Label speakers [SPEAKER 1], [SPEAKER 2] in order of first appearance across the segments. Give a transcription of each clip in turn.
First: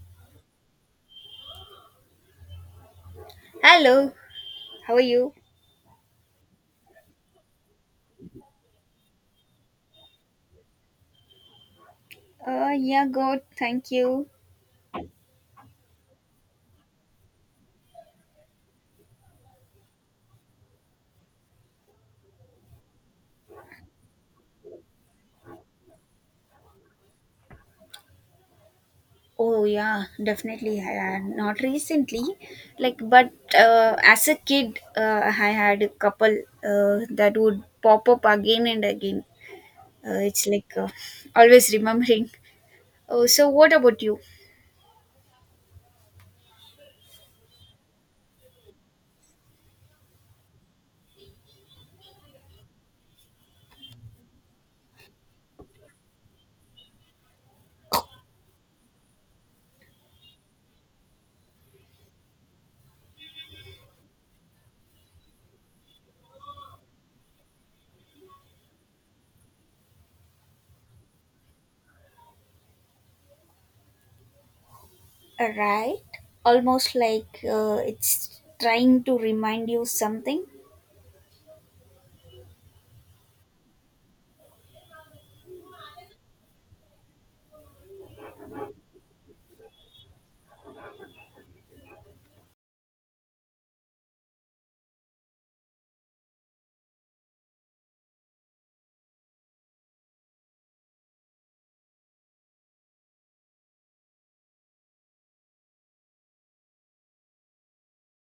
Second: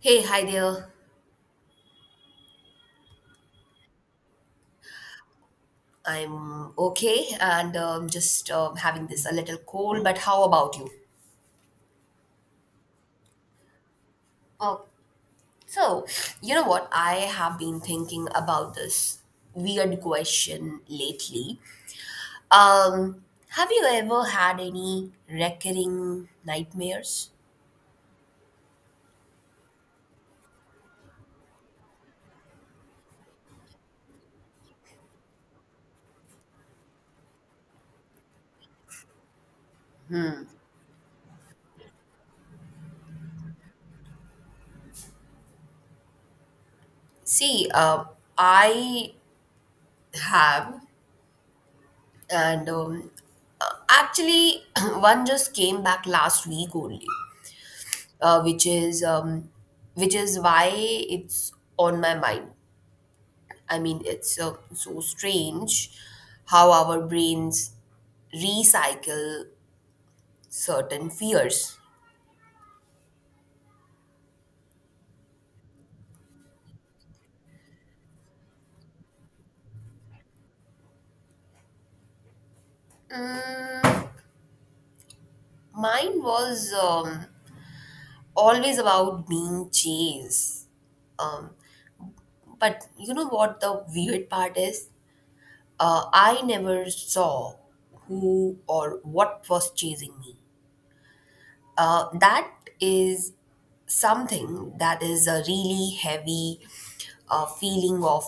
[SPEAKER 1] Hey, hi there.
[SPEAKER 2] Hello, how are you?
[SPEAKER 1] I'm okay and just having this a little cold, but how about you?
[SPEAKER 2] Yeah, good. Thank you.
[SPEAKER 1] Oh, so you know what? I have been thinking about this weird question lately. Um, have you ever had any recurring nightmares?
[SPEAKER 2] Oh yeah, definitely. Not recently, but as a kid, I had a couple that would pop up again and again. It's like always remembering. Oh, so what about you?
[SPEAKER 1] See, I have, and actually, one just came back last week only. Which is which is why it's on my mind. I mean, it's so strange how our brains recycle certain fears.
[SPEAKER 2] Right. Almost like it's trying to remind you something.
[SPEAKER 1] Mine was always about being chased. Um, but you know what the weird part is? I never saw who or what was chasing me. That is something that is a really heavy feeling of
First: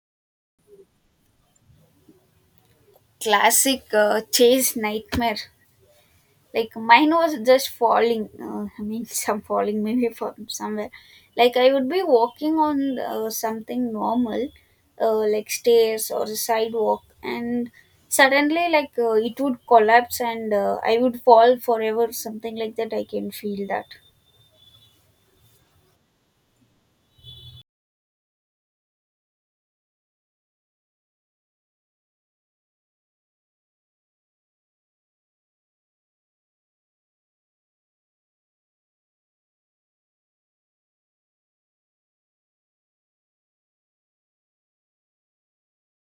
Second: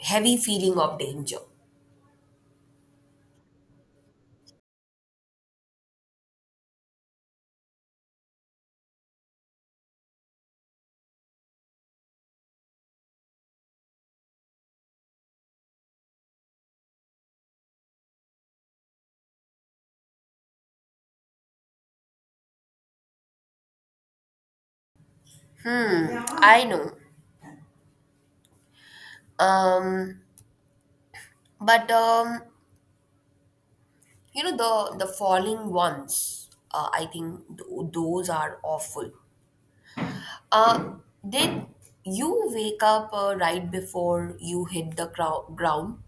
[SPEAKER 1] heavy feeling of danger.
[SPEAKER 2] Classic chase nightmare. Like mine was just falling, I mean some falling maybe from somewhere, like I would be walking on something normal, like stairs or a sidewalk, and suddenly it would collapse, and I would fall forever, something like that. I can feel that
[SPEAKER 1] Mm, I know. Um, but you know the falling ones. I think those are awful. Uh, did you wake up right before you hit the ground?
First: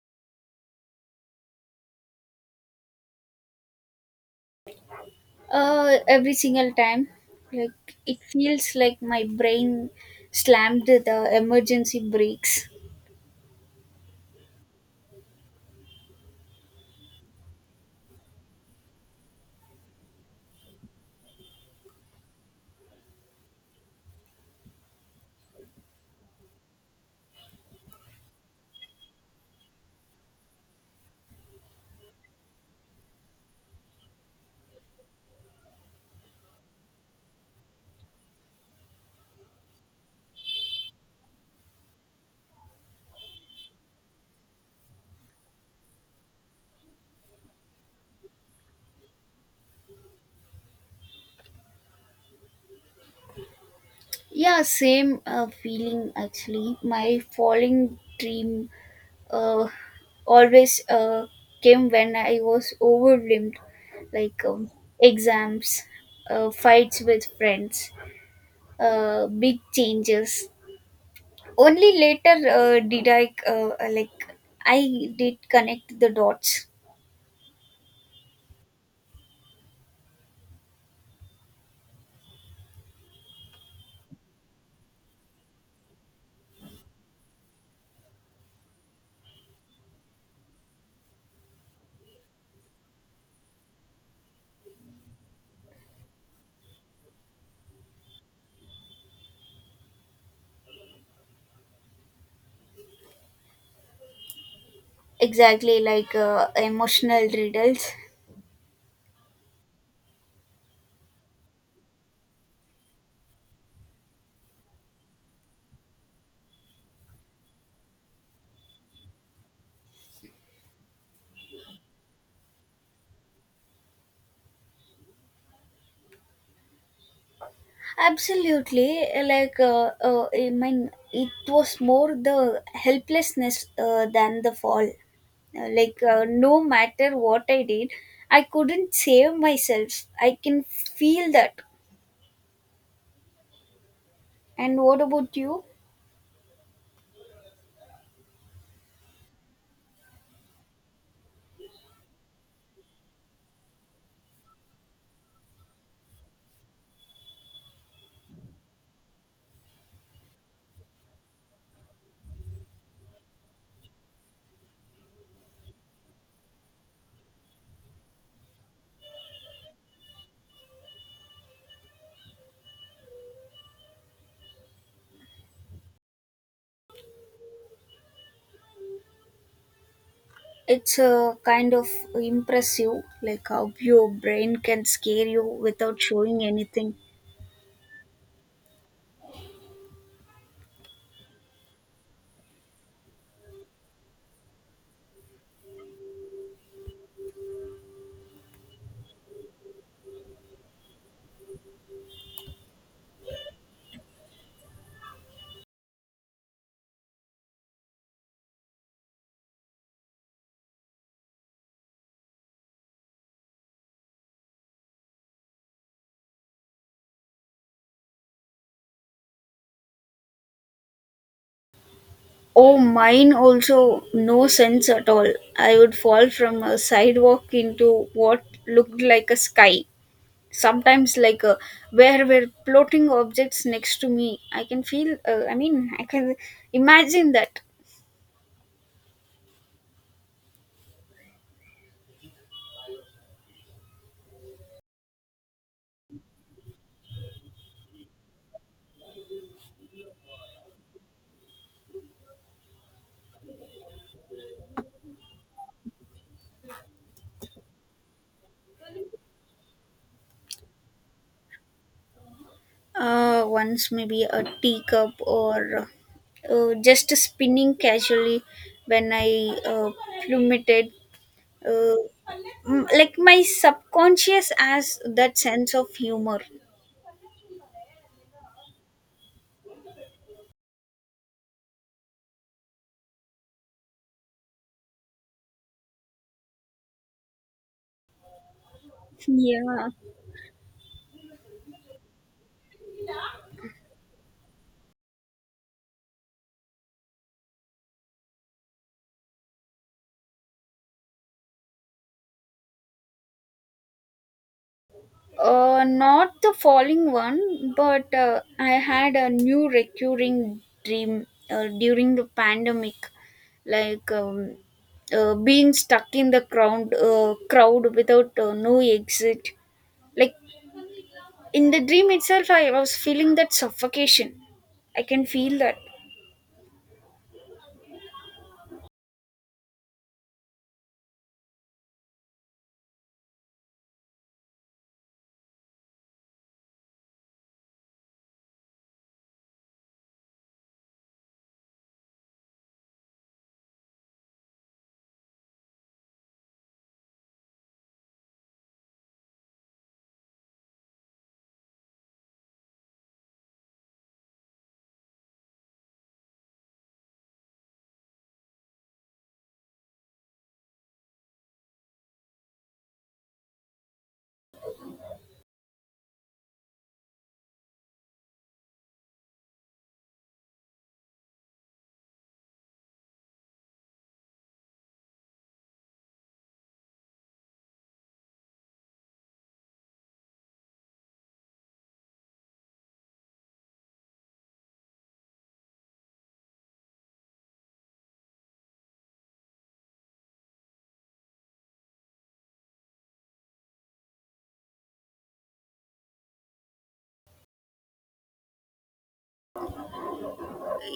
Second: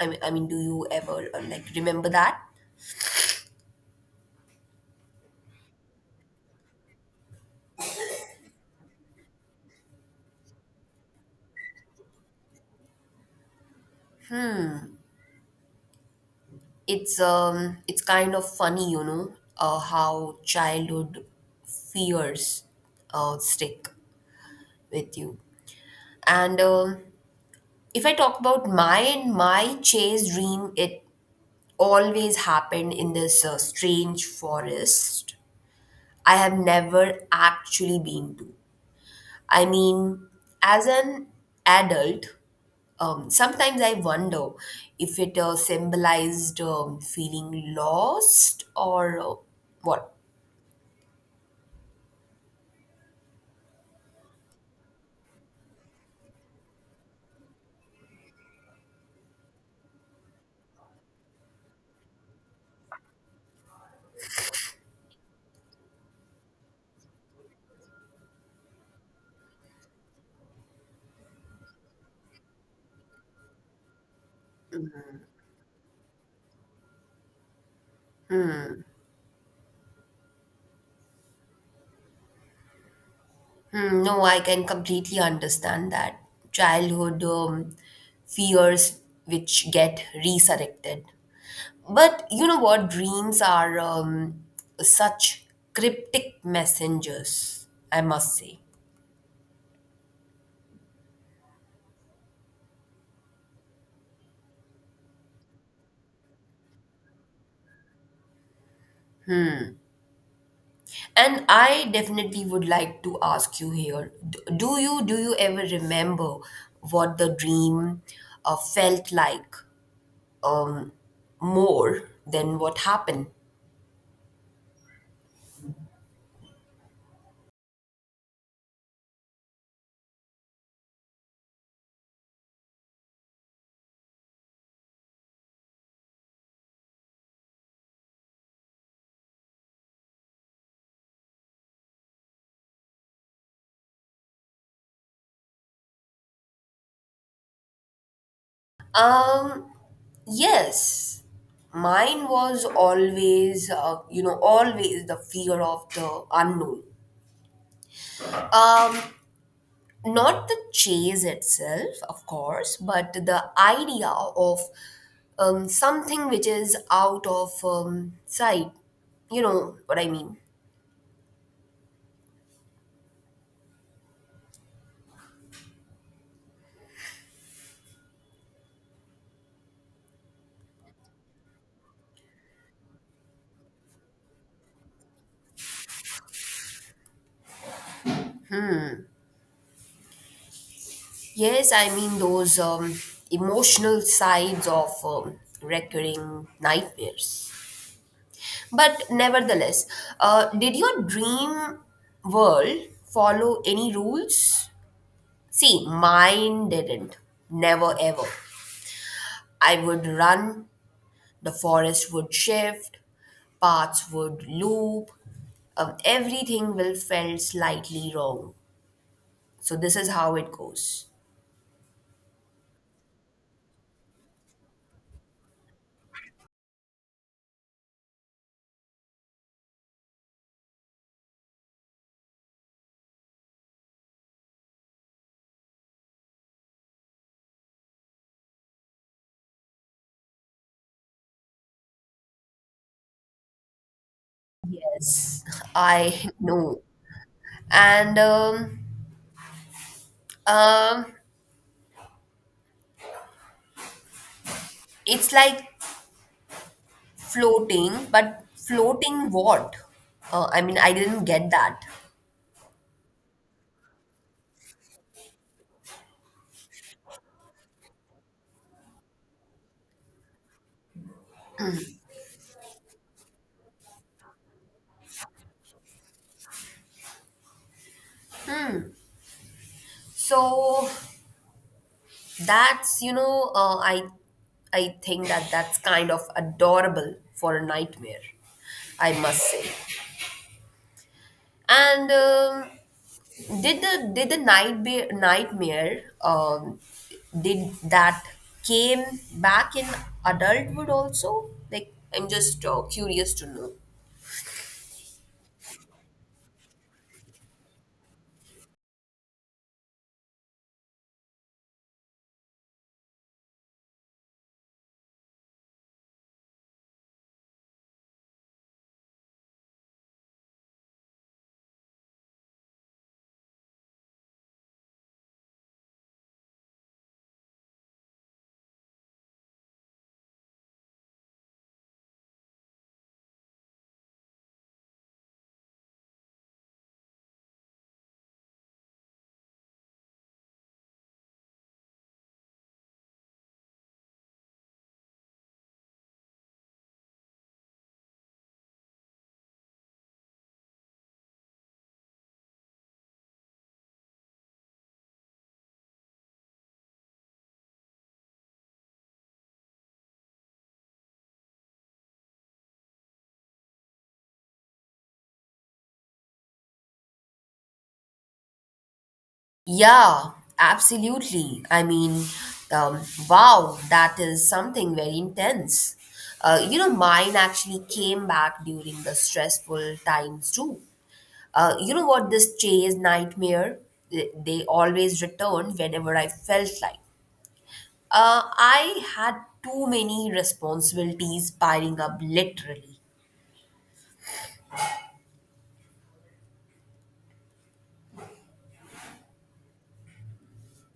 [SPEAKER 1] I mean, do you ever like remember that?
[SPEAKER 2] every single time. Like it feels like my brain slammed the emergency brakes.
[SPEAKER 1] It's it's kind of funny, you know, how childhood fears stick with you, and if I talk about mine, my chase dream, it always happened in this strange forest I have never actually been to. I mean, as an adult, sometimes I wonder if it symbolized feeling lost or what.
[SPEAKER 2] Yeah, same feeling. Actually my falling dream uh, always came when I was overwhelmed, like exams, fights with friends, big changes. Only later did I did connect the dots
[SPEAKER 1] Mm, no, I can completely understand that childhood fears which get resurrected. But you know what? Dreams are such cryptic messengers, I must say.
[SPEAKER 2] exactly, like emotional riddles.
[SPEAKER 1] And I definitely would like to ask you here: Do you ever remember what the dream felt like, um, more than what happened?
[SPEAKER 2] Absolutely, I mean it was more the helplessness than the fall. Like no matter what I did, I couldn't save myself. I can feel that. And what about you?
[SPEAKER 1] Um, yes, mine was always, you know, always the fear of the unknown. Um, Not the chase itself, of course, but the idea of something which is out of sight. You know what I mean?
[SPEAKER 2] It's kind of impressive, like how your brain can scare you without showing anything.
[SPEAKER 1] Yes, I mean those emotional sides of recurring nightmares. But nevertheless, did your dream world follow any rules? See, mine didn't. Never ever. I would run, the forest would shift, paths would loop, everything will felt slightly wrong. So this is how it goes.
[SPEAKER 2] Oh, mine also, no sense at all. I would fall from a sidewalk into what looked like a sky, sometimes where were floating objects next to me. I can feel, I mean, I can imagine that.
[SPEAKER 1] Yes, I know. And um, it's like floating, but floating what? I mean, I didn't get that.
[SPEAKER 2] Once maybe a teacup or just spinning casually when I plummeted. Uh, like my subconscious has that sense of humor.
[SPEAKER 1] So that's, you know, I think that's kind of adorable for a nightmare, I must say.
[SPEAKER 2] Yeah.
[SPEAKER 1] And did the nightmare did that came back in adulthood also? Like I'm just curious to know.
[SPEAKER 2] Not the falling one, but I had a new recurring dream during the pandemic, like being stuck in the crowd, crowd without no exit. Like in the dream itself, I was feeling that suffocation. I can feel that.
[SPEAKER 1] Yeah, absolutely. I mean, um, wow, that is something very intense. You know, mine actually came back during the stressful times too. You know what, this chase nightmare, they always returned whenever I felt like. I had too many responsibilities piling up literally.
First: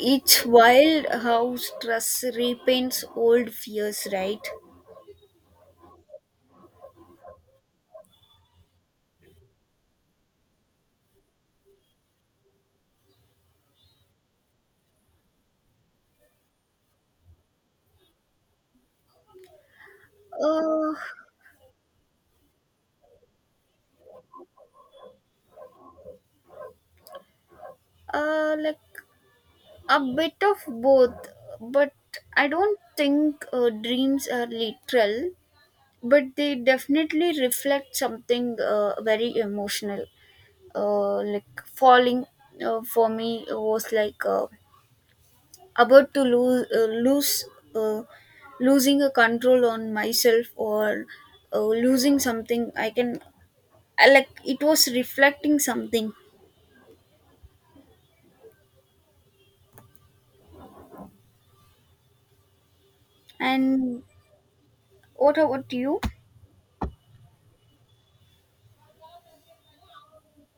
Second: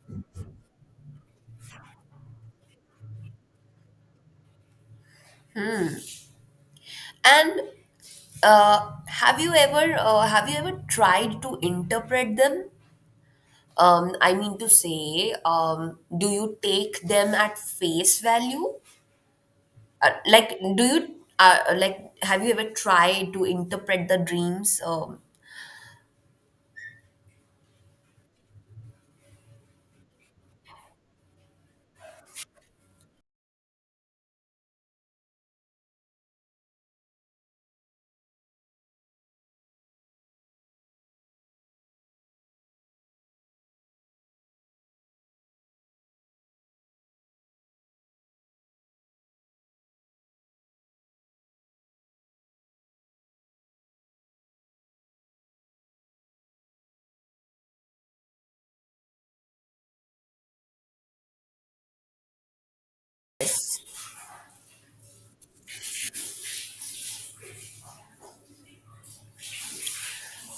[SPEAKER 2] It's wild how stress repaints old fears, right?
[SPEAKER 1] And have you ever tried to interpret them? I mean to say, do you take them at face value? Like, do
[SPEAKER 2] Uh,
[SPEAKER 1] you like have you ever tried to interpret the dreams?
[SPEAKER 2] like a bit of both, but I don't think dreams are literal, but they definitely reflect something, very emotional. Like falling for me was like, about to lose lose uh, losing a control on myself, or losing something. I can, I, like it was reflecting something. And
[SPEAKER 1] Yes.
[SPEAKER 2] what about you?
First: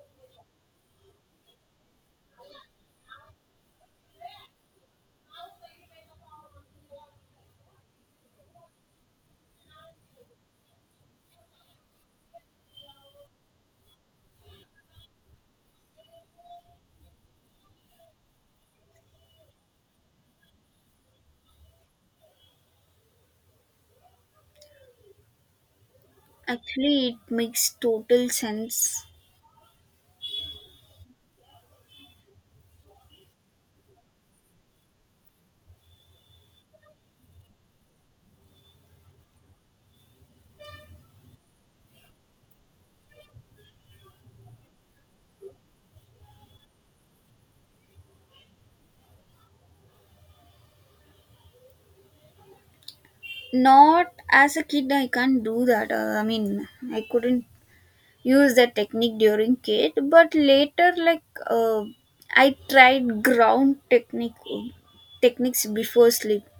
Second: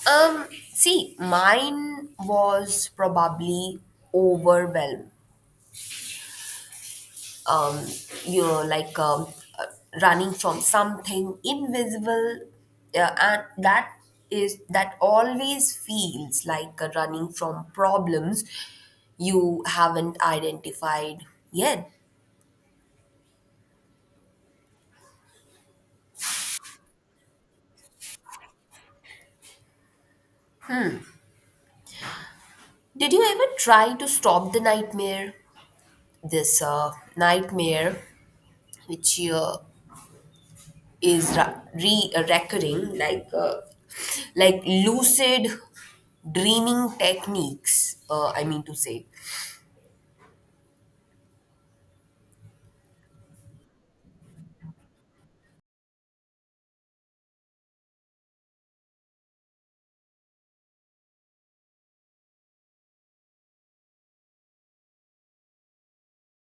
[SPEAKER 1] Um, See, mine was probably overwhelmed, um, you're like, uh, running from something invisible, and that is that always feels like a running from problems you haven't identified yet.
[SPEAKER 2] Actually, it makes total sense.
[SPEAKER 1] Did you ever try to stop the nightmare, this nightmare which is ra- re recurring, like lucid dreaming techniques, I mean to say?
[SPEAKER 2] Not as a kid, I can't do that. I mean, I couldn't use that technique during kid, but later like, uh, I tried ground techniques before sleep.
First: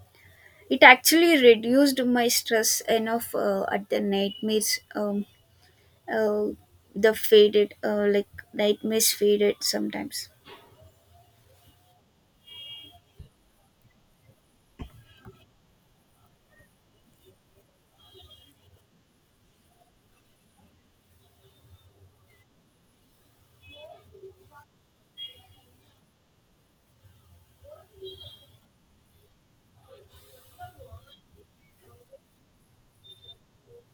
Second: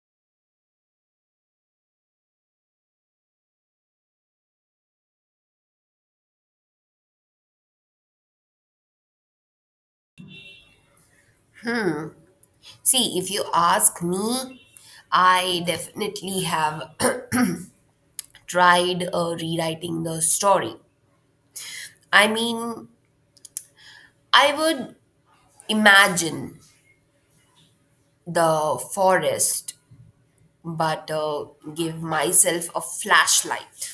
[SPEAKER 2] It actually reduced my stress enough at the nightmares. Uh, the faded, like nightmares faded sometimes.
[SPEAKER 1] See, if you ask me, I definitely have tried rewriting the story. I mean, I would imagine the forest, but give myself a flashlight.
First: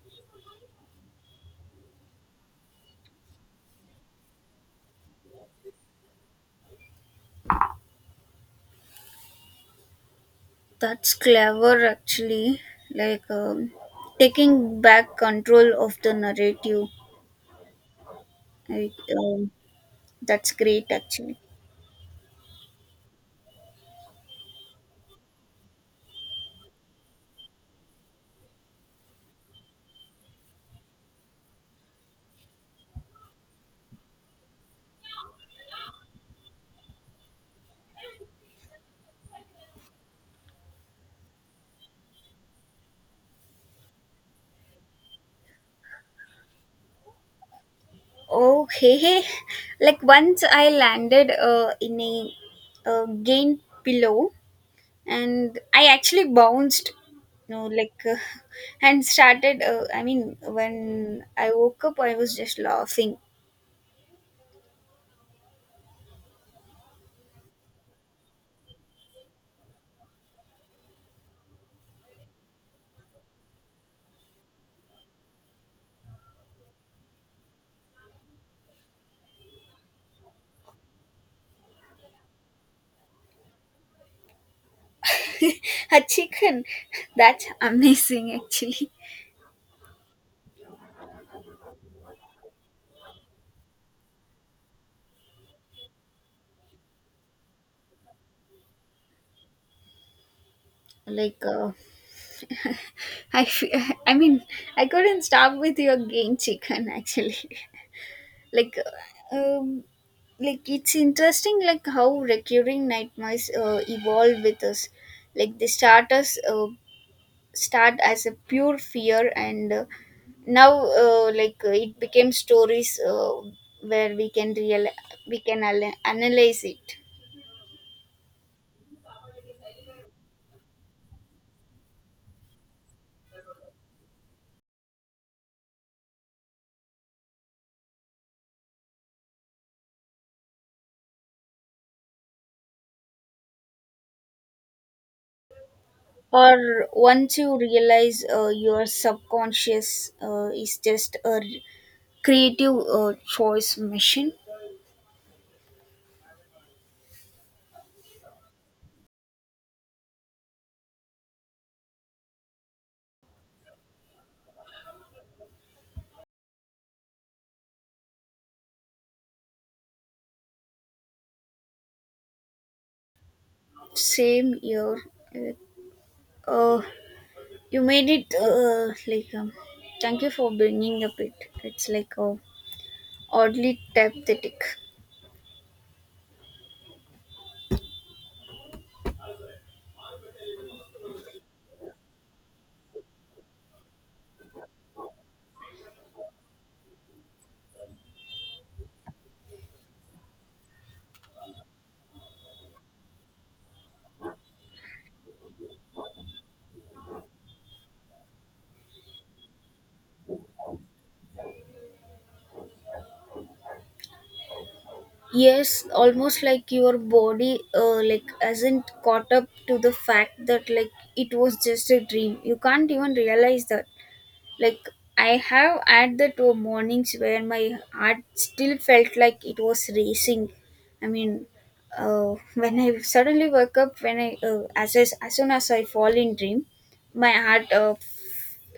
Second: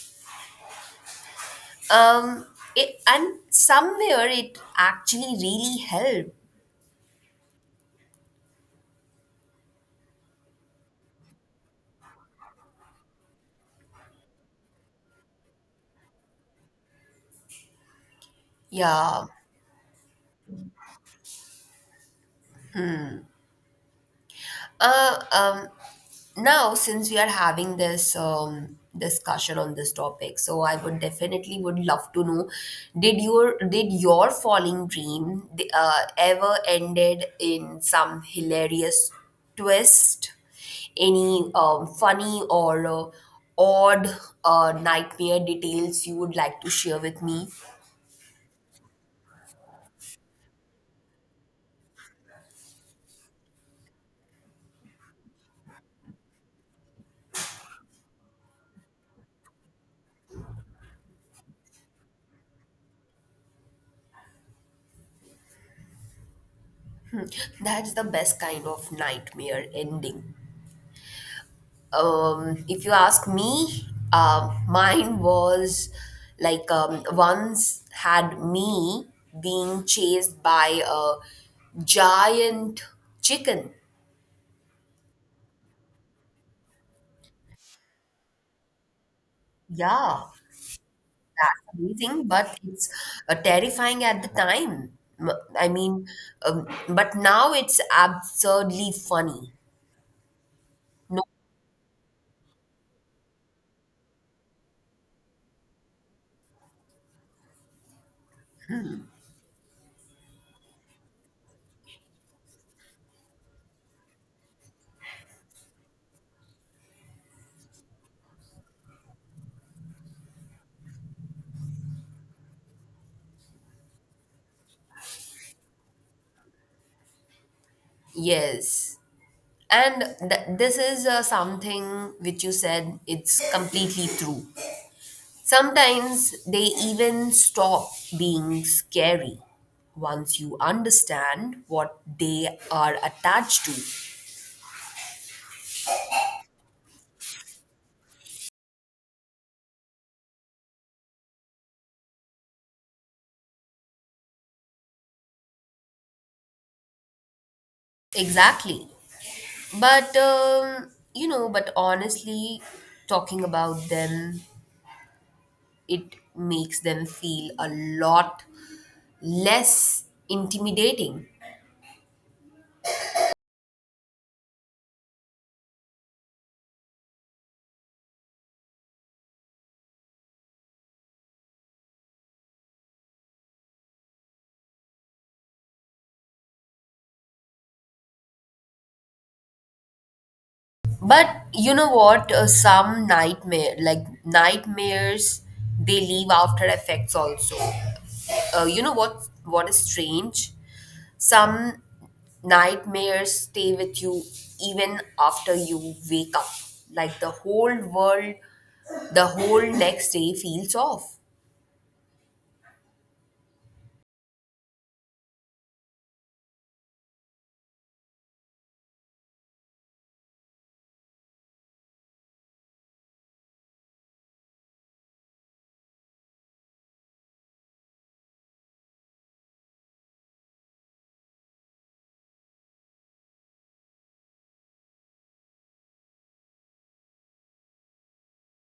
[SPEAKER 1] Um, and somewhere it actually really helped.
[SPEAKER 2] That's clever, actually. Like taking back control of the narrative. Like,
[SPEAKER 1] Yeah.
[SPEAKER 2] that's great, actually.
[SPEAKER 1] Uh, um, Now since we are having this discussion on this topic, so I would definitely would love to know, did your falling dream ever ended in some hilarious twist, any funny or odd nightmare details you would like to share with me?
[SPEAKER 2] Oh, hey, hey. Like once I landed in a game pillow, and I actually bounced. You know, and started, I mean, when I woke up I was just laughing.
[SPEAKER 1] That's the best kind of nightmare ending, if you ask me. Mine was like, once had me being chased by a giant chicken.
[SPEAKER 2] A chicken, that's amazing actually.
[SPEAKER 1] Yeah, amazing, but it's terrifying at the time. M- I mean, but now it's absurdly funny. No,
[SPEAKER 2] Like uh, i fe- I mean, I couldn't stop with your game chicken, actually. like uh, um like it's interesting, like how recurring nightmares evolve with us. Like they start as a pure fear, and now it became stories where we can analyze it.
[SPEAKER 1] yes. And this is something which you said, it's completely true. Sometimes they even stop being scary once you understand what they are attached to.
[SPEAKER 2] Or once you realize your subconscious is just a creative choice machine.
[SPEAKER 1] Exactly. But, you know, but honestly, talking about them, it makes them feel a lot less intimidating.
[SPEAKER 2] Same year. uh, uh, you made it, thank you for bringing up it. It's like oddly therapeutic.
[SPEAKER 1] But you know what? Some nightmare, like nightmares, they leave after effects also. Uh, you know what is strange, some nightmares stay with you even after you wake up. Like, the whole world, the whole next day feels off.
[SPEAKER 2] Yes, almost like your body like hasn't caught up to the fact that, like, it was just a dream. You can't even realize that. Like I have had that mornings where my heart still felt like it was racing. I mean, when I suddenly woke up, when I, as soon as I fall in dream, my heart,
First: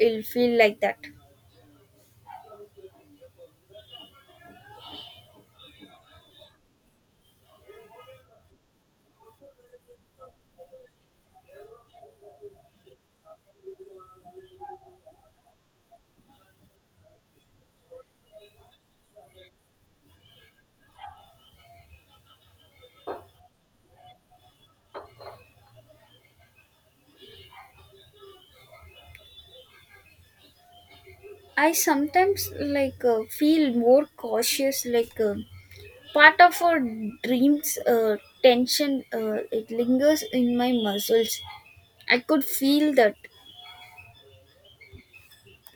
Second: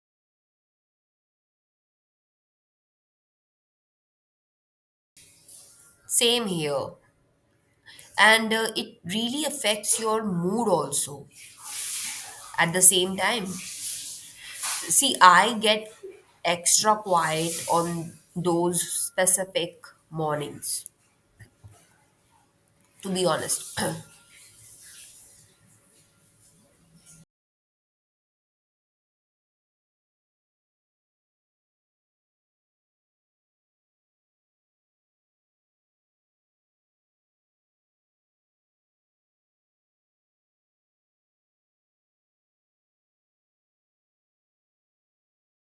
[SPEAKER 2] will feel like that.
[SPEAKER 1] Same here. And it really affects your mood also, at the same time. See, I get extra quiet on those specific mornings, to be honest.
[SPEAKER 2] I sometimes like feel more cautious, like. Part of our dream's tension it lingers in my muscles. I could feel that,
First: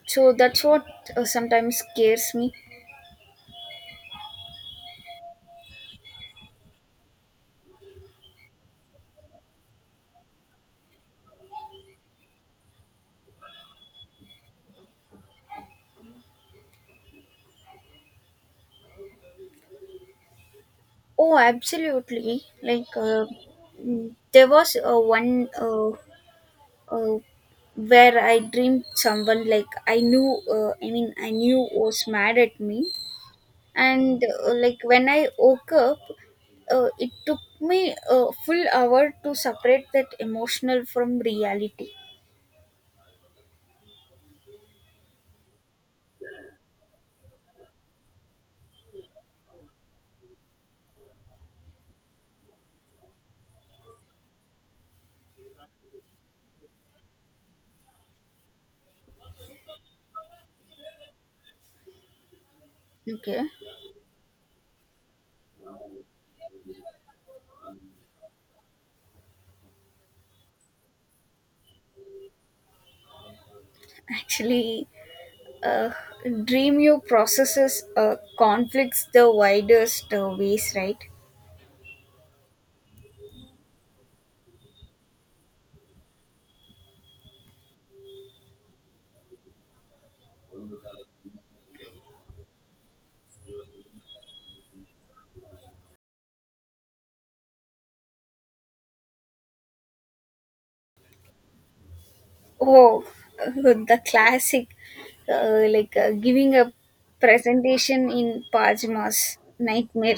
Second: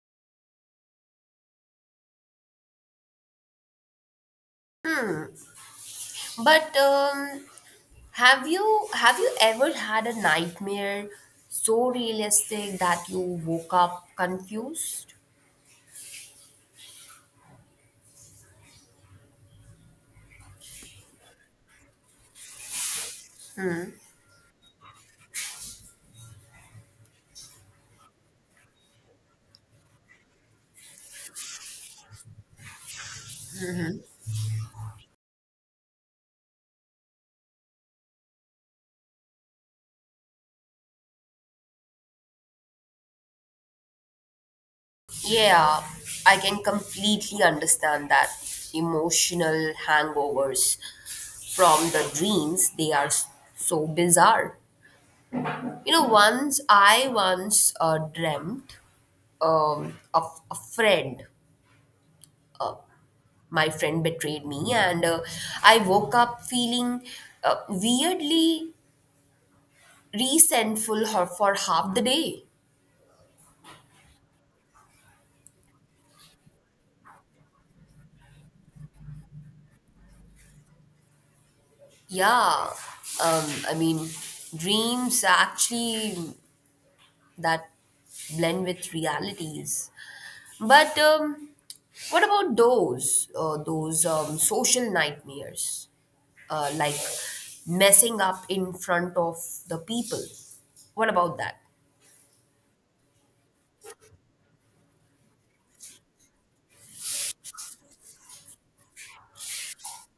[SPEAKER 2] so that's what sometimes scares me.
[SPEAKER 1] But have you ever had a nightmare so realistic that you woke up confused?
[SPEAKER 2] Oh, absolutely. Like there was one uh, where I dreamed someone, like, I knew, I mean, I knew was mad at me. And like when I woke up, it took me a full hour to separate that emotional from reality.
[SPEAKER 1] Yeah, I can completely understand that. Emotional hangovers from the dreams, they are so bizarre. You know, once dreamt of a friend.
[SPEAKER 2] Okay.
[SPEAKER 1] My friend betrayed me, and I woke up feeling weirdly resentful for half the day.
[SPEAKER 2] Actually, uh, Dream You processes conflicts the widest ways, right?
[SPEAKER 1] Yeah, I mean, dreams actually that blend with realities. But what about those social nightmares, like messing up in front of the people? What about that?
[SPEAKER 2] Oh, the classic, giving a presentation in pajamas, nightmare.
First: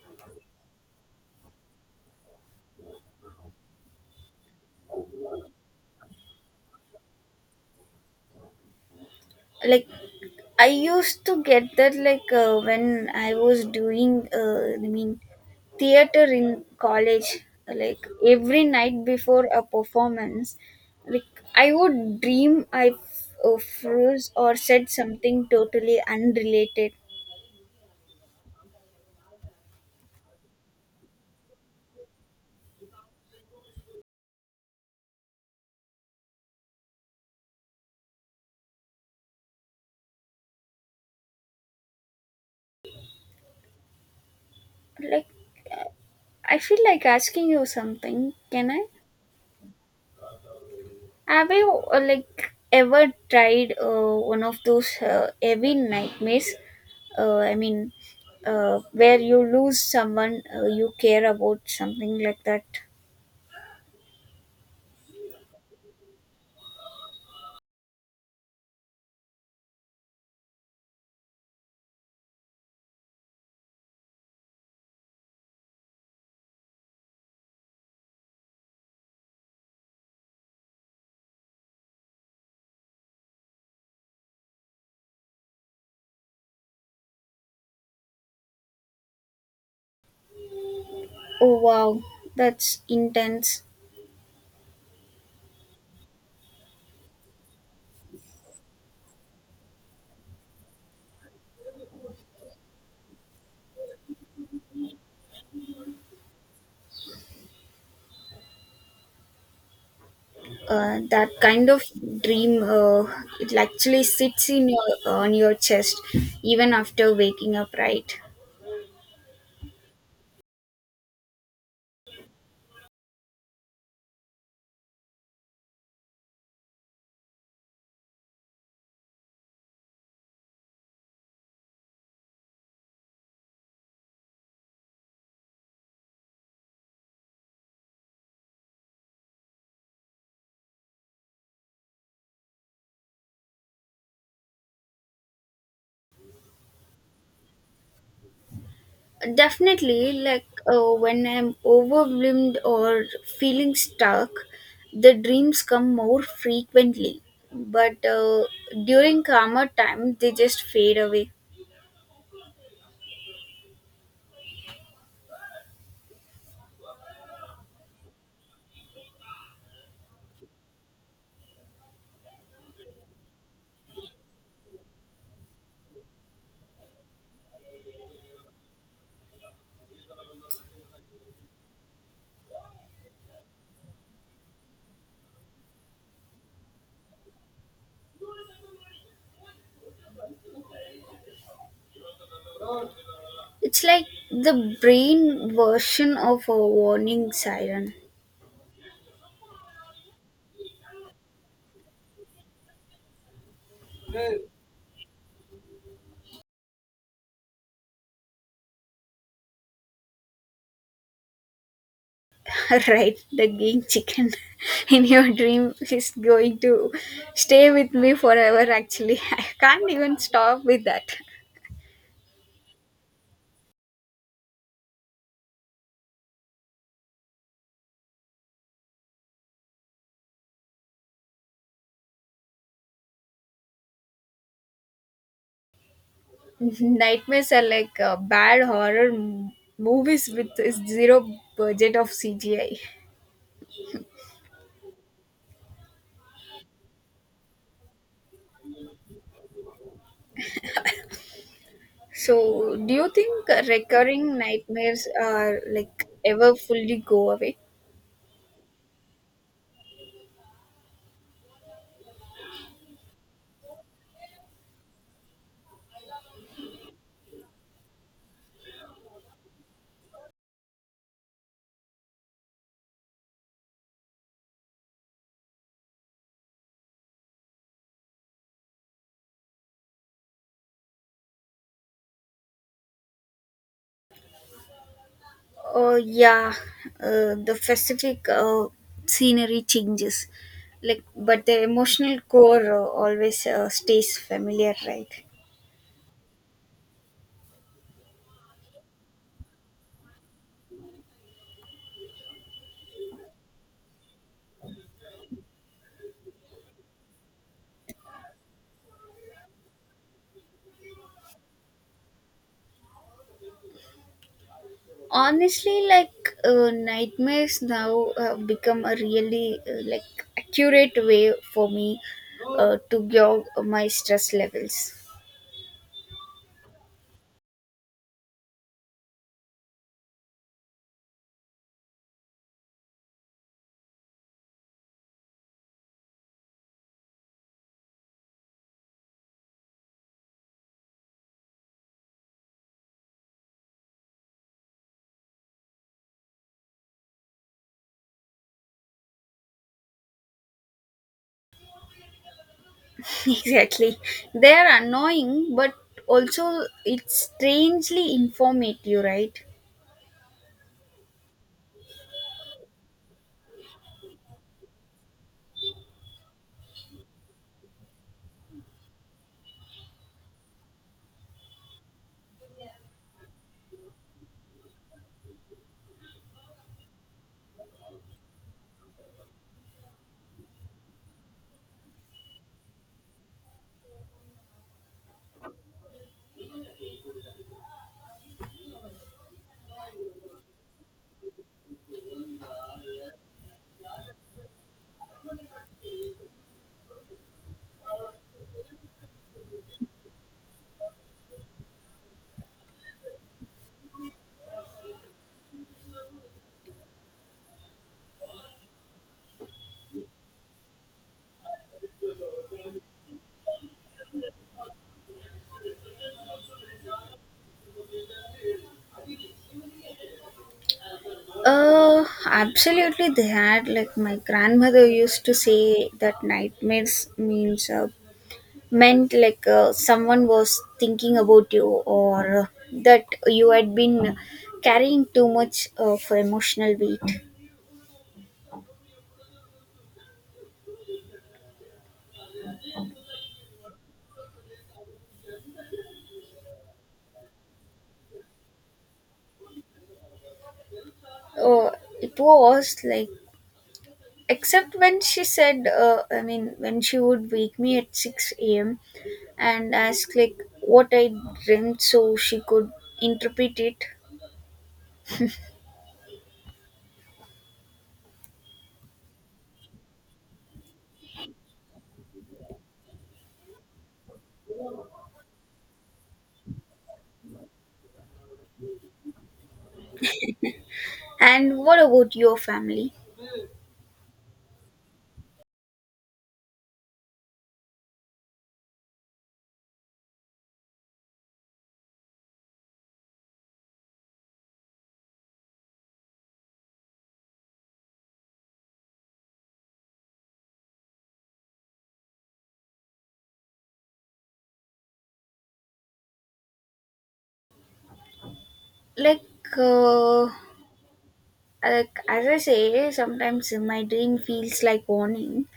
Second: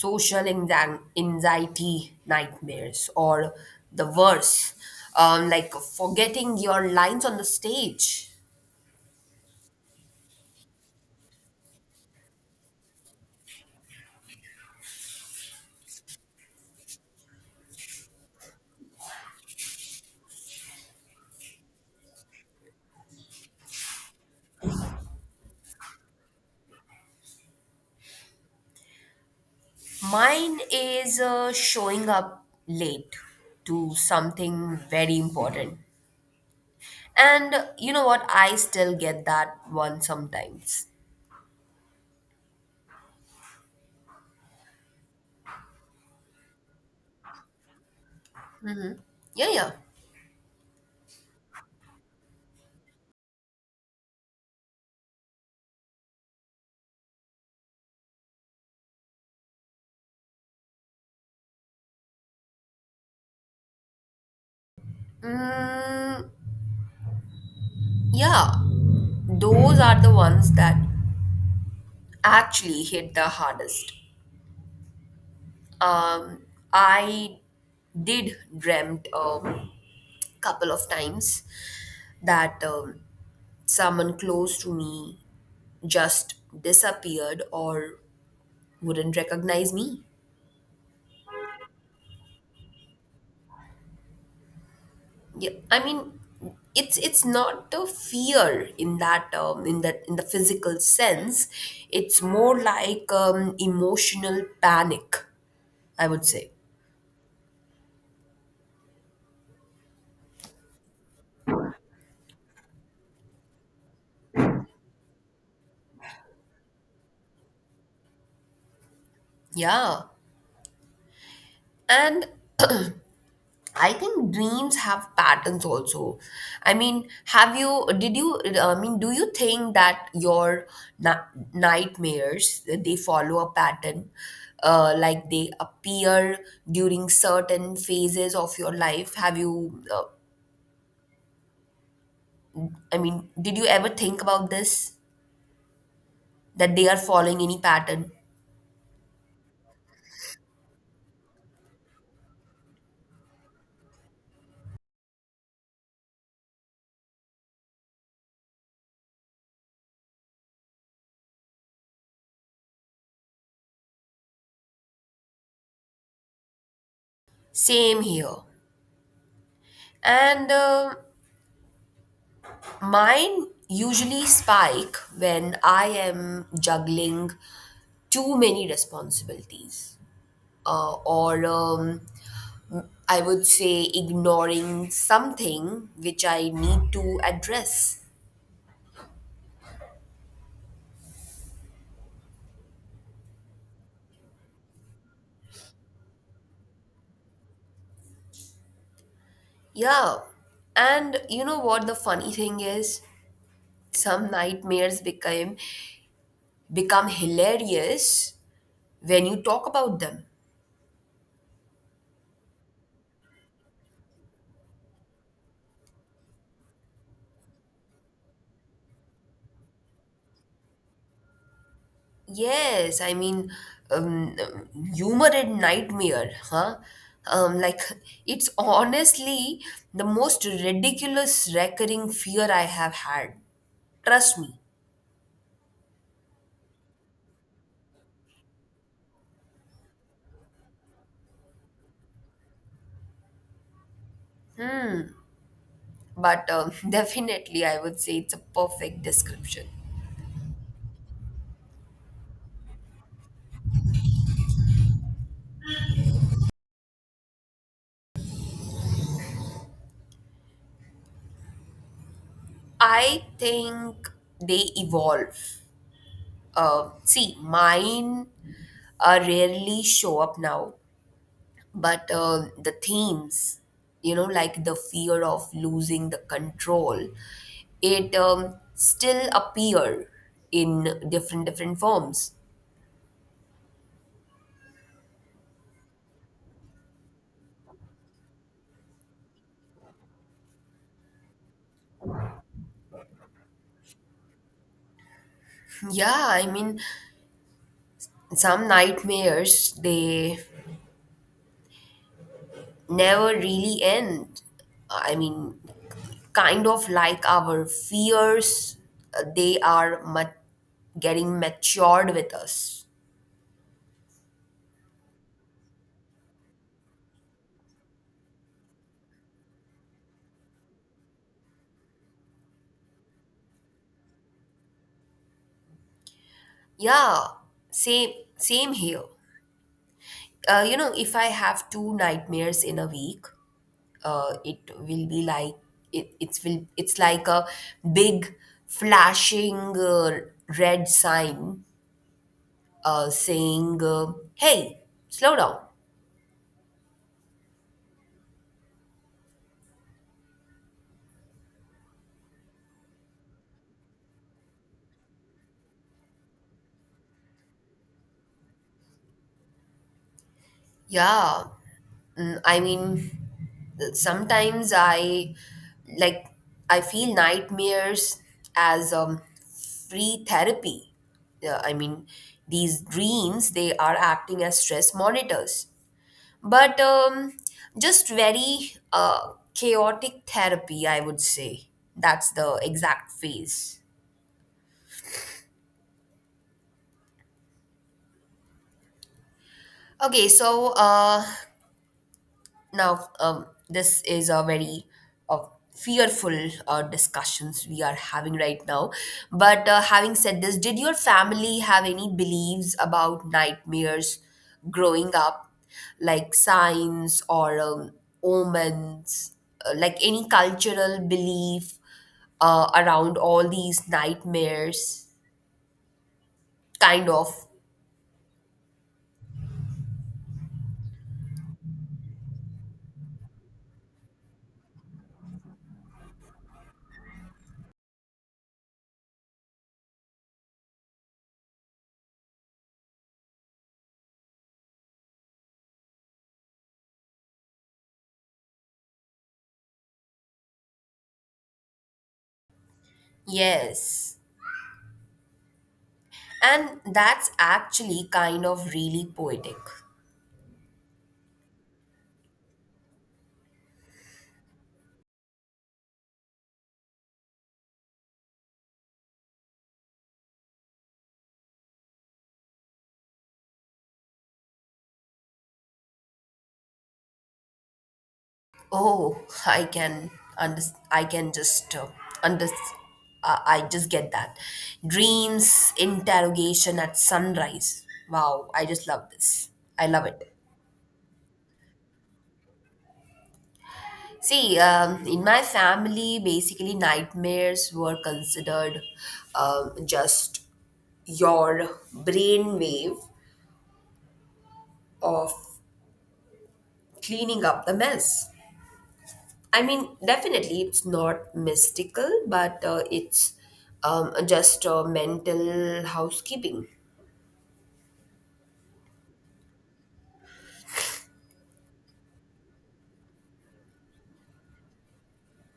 [SPEAKER 1] Social anxi- anxiety nightmares, or the worse, like forgetting your lines on the stage.
[SPEAKER 2] Like I used to get that, like, when I was doing, I mean, theater in college. Like every night before a performance, like I would dream I, froze or said something totally unrelated.
[SPEAKER 1] Mine is showing up late to something very important. And you know what? I still get that one sometimes.
[SPEAKER 2] Like I feel like asking you something, can I?
[SPEAKER 1] Yeah, yeah.
[SPEAKER 2] Have you like ever tried one of those heavy nightmares? I mean, where you lose someone you care about, something like that.
[SPEAKER 1] Mm, yeah, those are the ones that actually hit the hardest. Um, I did dreamt a couple of times that someone close to me just disappeared or wouldn't recognize me.
[SPEAKER 2] Oh wow, that's intense.
[SPEAKER 1] Yeah, I mean, it's not a fear in that in the physical sense. It's more like emotional panic, I would say.
[SPEAKER 2] That kind of dream, it actually sits in your on your chest even after waking up, right?
[SPEAKER 1] Yeah, and I think dreams have patterns also. I mean, have you? Did you? I mean, do you think that your na- nightmares they follow a pattern? Like they appear during certain phases of your life. Have you? I mean, did you ever think about this? That they are following any pattern?
[SPEAKER 2] Definitely, like when I'm overwhelmed or feeling stuck, the dreams come more frequently. But during calmer time, they just fade away.
[SPEAKER 1] Same here. And mine usually spike when I am juggling too many responsibilities, or I would say ignoring something which I need to address.
[SPEAKER 2] It's like the brain version of a warning siren.
[SPEAKER 1] Yeah. And you know what the funny thing is? Some nightmares become hilarious when you talk about them.
[SPEAKER 2] Right, the game chicken in your dream is going to stay with me forever, actually. I can't even stop with that.
[SPEAKER 1] Yes, I mean, humor in nightmare, huh? Like, it's honestly the most ridiculous recurring fear I have had. Trust me.
[SPEAKER 2] Nightmares are like bad horror movies with zero budget of CGI.
[SPEAKER 1] But definitely, I would say it's a perfect description.
[SPEAKER 2] So, do you think recurring nightmares are like ever fully go away?
[SPEAKER 1] I think they evolve. See, mine rarely show up now. But the themes, you know, like the fear of losing the control, it still appear in different different forms.
[SPEAKER 2] Oh yeah, the specific scenery changes, like but the emotional core always stays familiar, right?
[SPEAKER 1] Yeah, I mean, some nightmares they never really end. I mean, kind of like our fears, they are getting matured with us.
[SPEAKER 2] Honestly, like nightmares now have become a really like accurate way for me to gauge my stress levels.
[SPEAKER 1] Yeah, same here. Uh, you know, if I have two nightmares in a week, it will be like it, it's will it's like a big flashing red sign saying, "Hey, slow down."
[SPEAKER 2] Exactly, they are annoying, but also it's strangely informative, right?
[SPEAKER 1] Yeah, I mean, sometimes I like I feel nightmares as free therapy. Yeah, I mean, these dreams they are acting as stress monitors, but just very chaotic therapy, I would say. That's the exact phase. Okay, so now, this is a very uh, fearful discussions we are having right now. But having said this, did your family have any beliefs about nightmares growing up, like signs or omens, like any cultural belief around all these nightmares? Kind of,
[SPEAKER 2] Uh, absolutely, they had. Like my grandmother used to say that nightmares means meant, like, someone was thinking about you, or that you had been carrying too much of emotional weight.
[SPEAKER 1] yes. And that's actually kind of really poetic.
[SPEAKER 2] Uh, it was like, except when she said, when she would wake me at 6 a.m. and ask, like, what I dreamt so she could interpret it.
[SPEAKER 1] Oh, I can under, I can just under, I just get that. Dreams interrogation at sunrise. Wow, I just love this. I love it.
[SPEAKER 2] And what about your family?
[SPEAKER 1] See, in my family, basically nightmares were considered just your brainwave of cleaning up the mess. I mean, definitely, it's not mystical, but it's just mental housekeeping.
[SPEAKER 2] Like, uh, like as I say, sometimes my dream feels like warning.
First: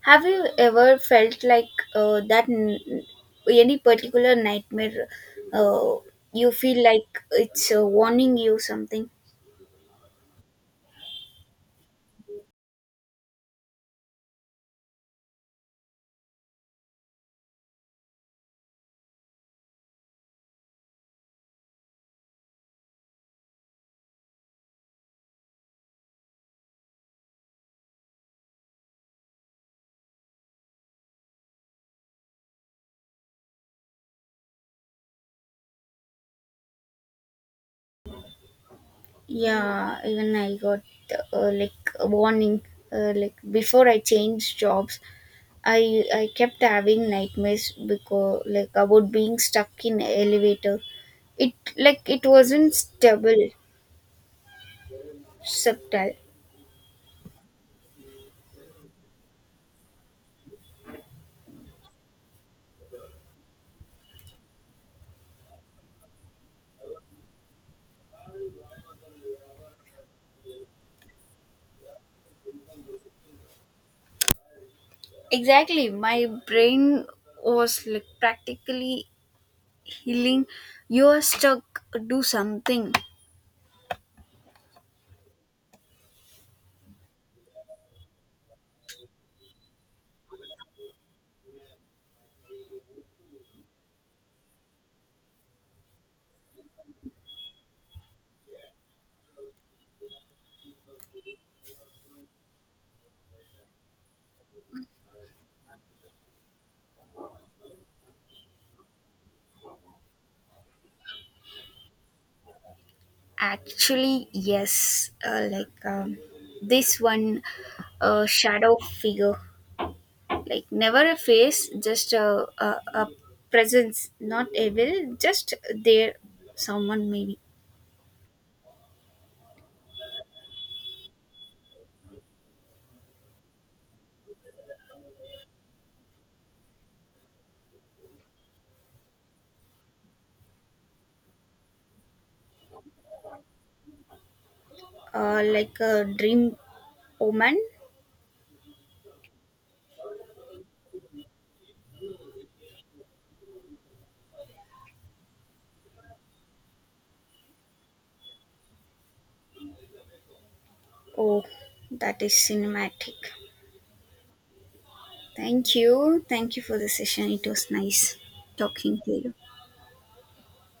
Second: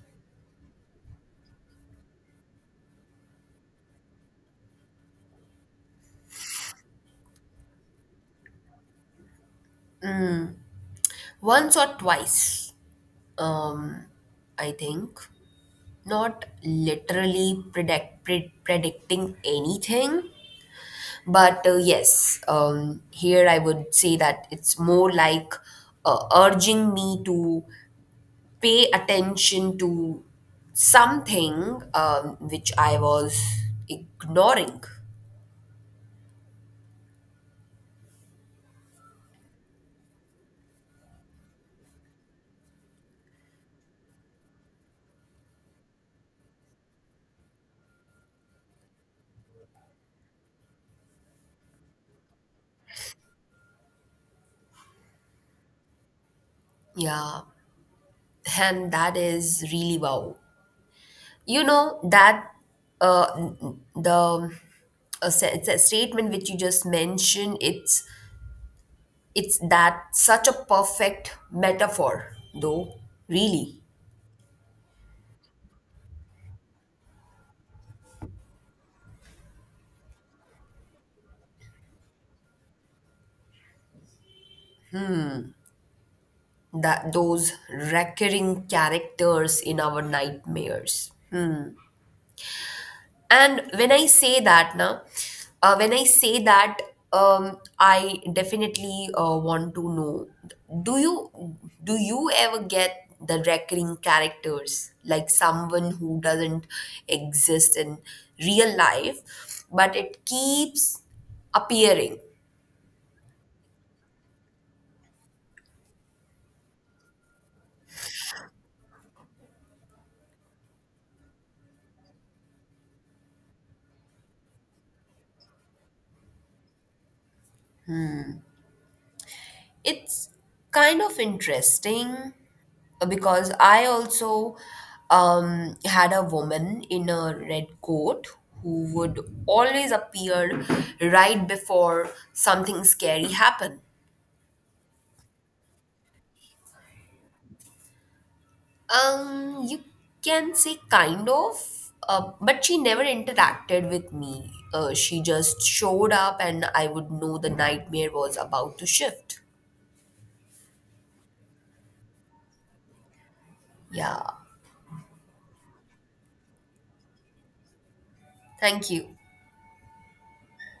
[SPEAKER 2] Have you ever felt like that? Any particular nightmare, uh, you feel like it's warning you something.
[SPEAKER 1] Once or twice, um, I think. Not literally predict, predicting anything, but yes, here I would say that it's more like urging me to pay attention to something which I was ignoring.
[SPEAKER 2] Yeah, even I got like a warning. Like before I changed jobs, I kept having nightmares because, like, about being stuck in elevator. It, like, it wasn't stable, subtle.
[SPEAKER 1] Yeah, and that is really wow. You know that uh, the a statement which you just mentioned. It's that such a perfect metaphor, though. Really,
[SPEAKER 2] Exactly. My brain was like practically healing. You're stuck. Do something.
[SPEAKER 1] that those recurring characters in our nightmares. And when I say that, now, When I say that, I definitely want to know. Do you do you ever get the recurring characters like someone who doesn't exist in real life, but it keeps appearing?
[SPEAKER 2] Actually, yes. Like this one shadow figure. Like never a face, just a presence. Not evil, just there. Someone maybe.
[SPEAKER 1] It's kind of interesting, because I also had a woman in a red coat who would always appear right before something scary happened.
[SPEAKER 2] Like a dream omen.
[SPEAKER 1] You can say kind of, but she never interacted with me. She just showed up, and I would know the nightmare was about to shift.
[SPEAKER 2] Oh, that is cinematic.
[SPEAKER 1] Yeah,
[SPEAKER 2] Thank you. Thank you for the session. It was nice
[SPEAKER 1] thank
[SPEAKER 2] talking
[SPEAKER 1] you.
[SPEAKER 2] to you.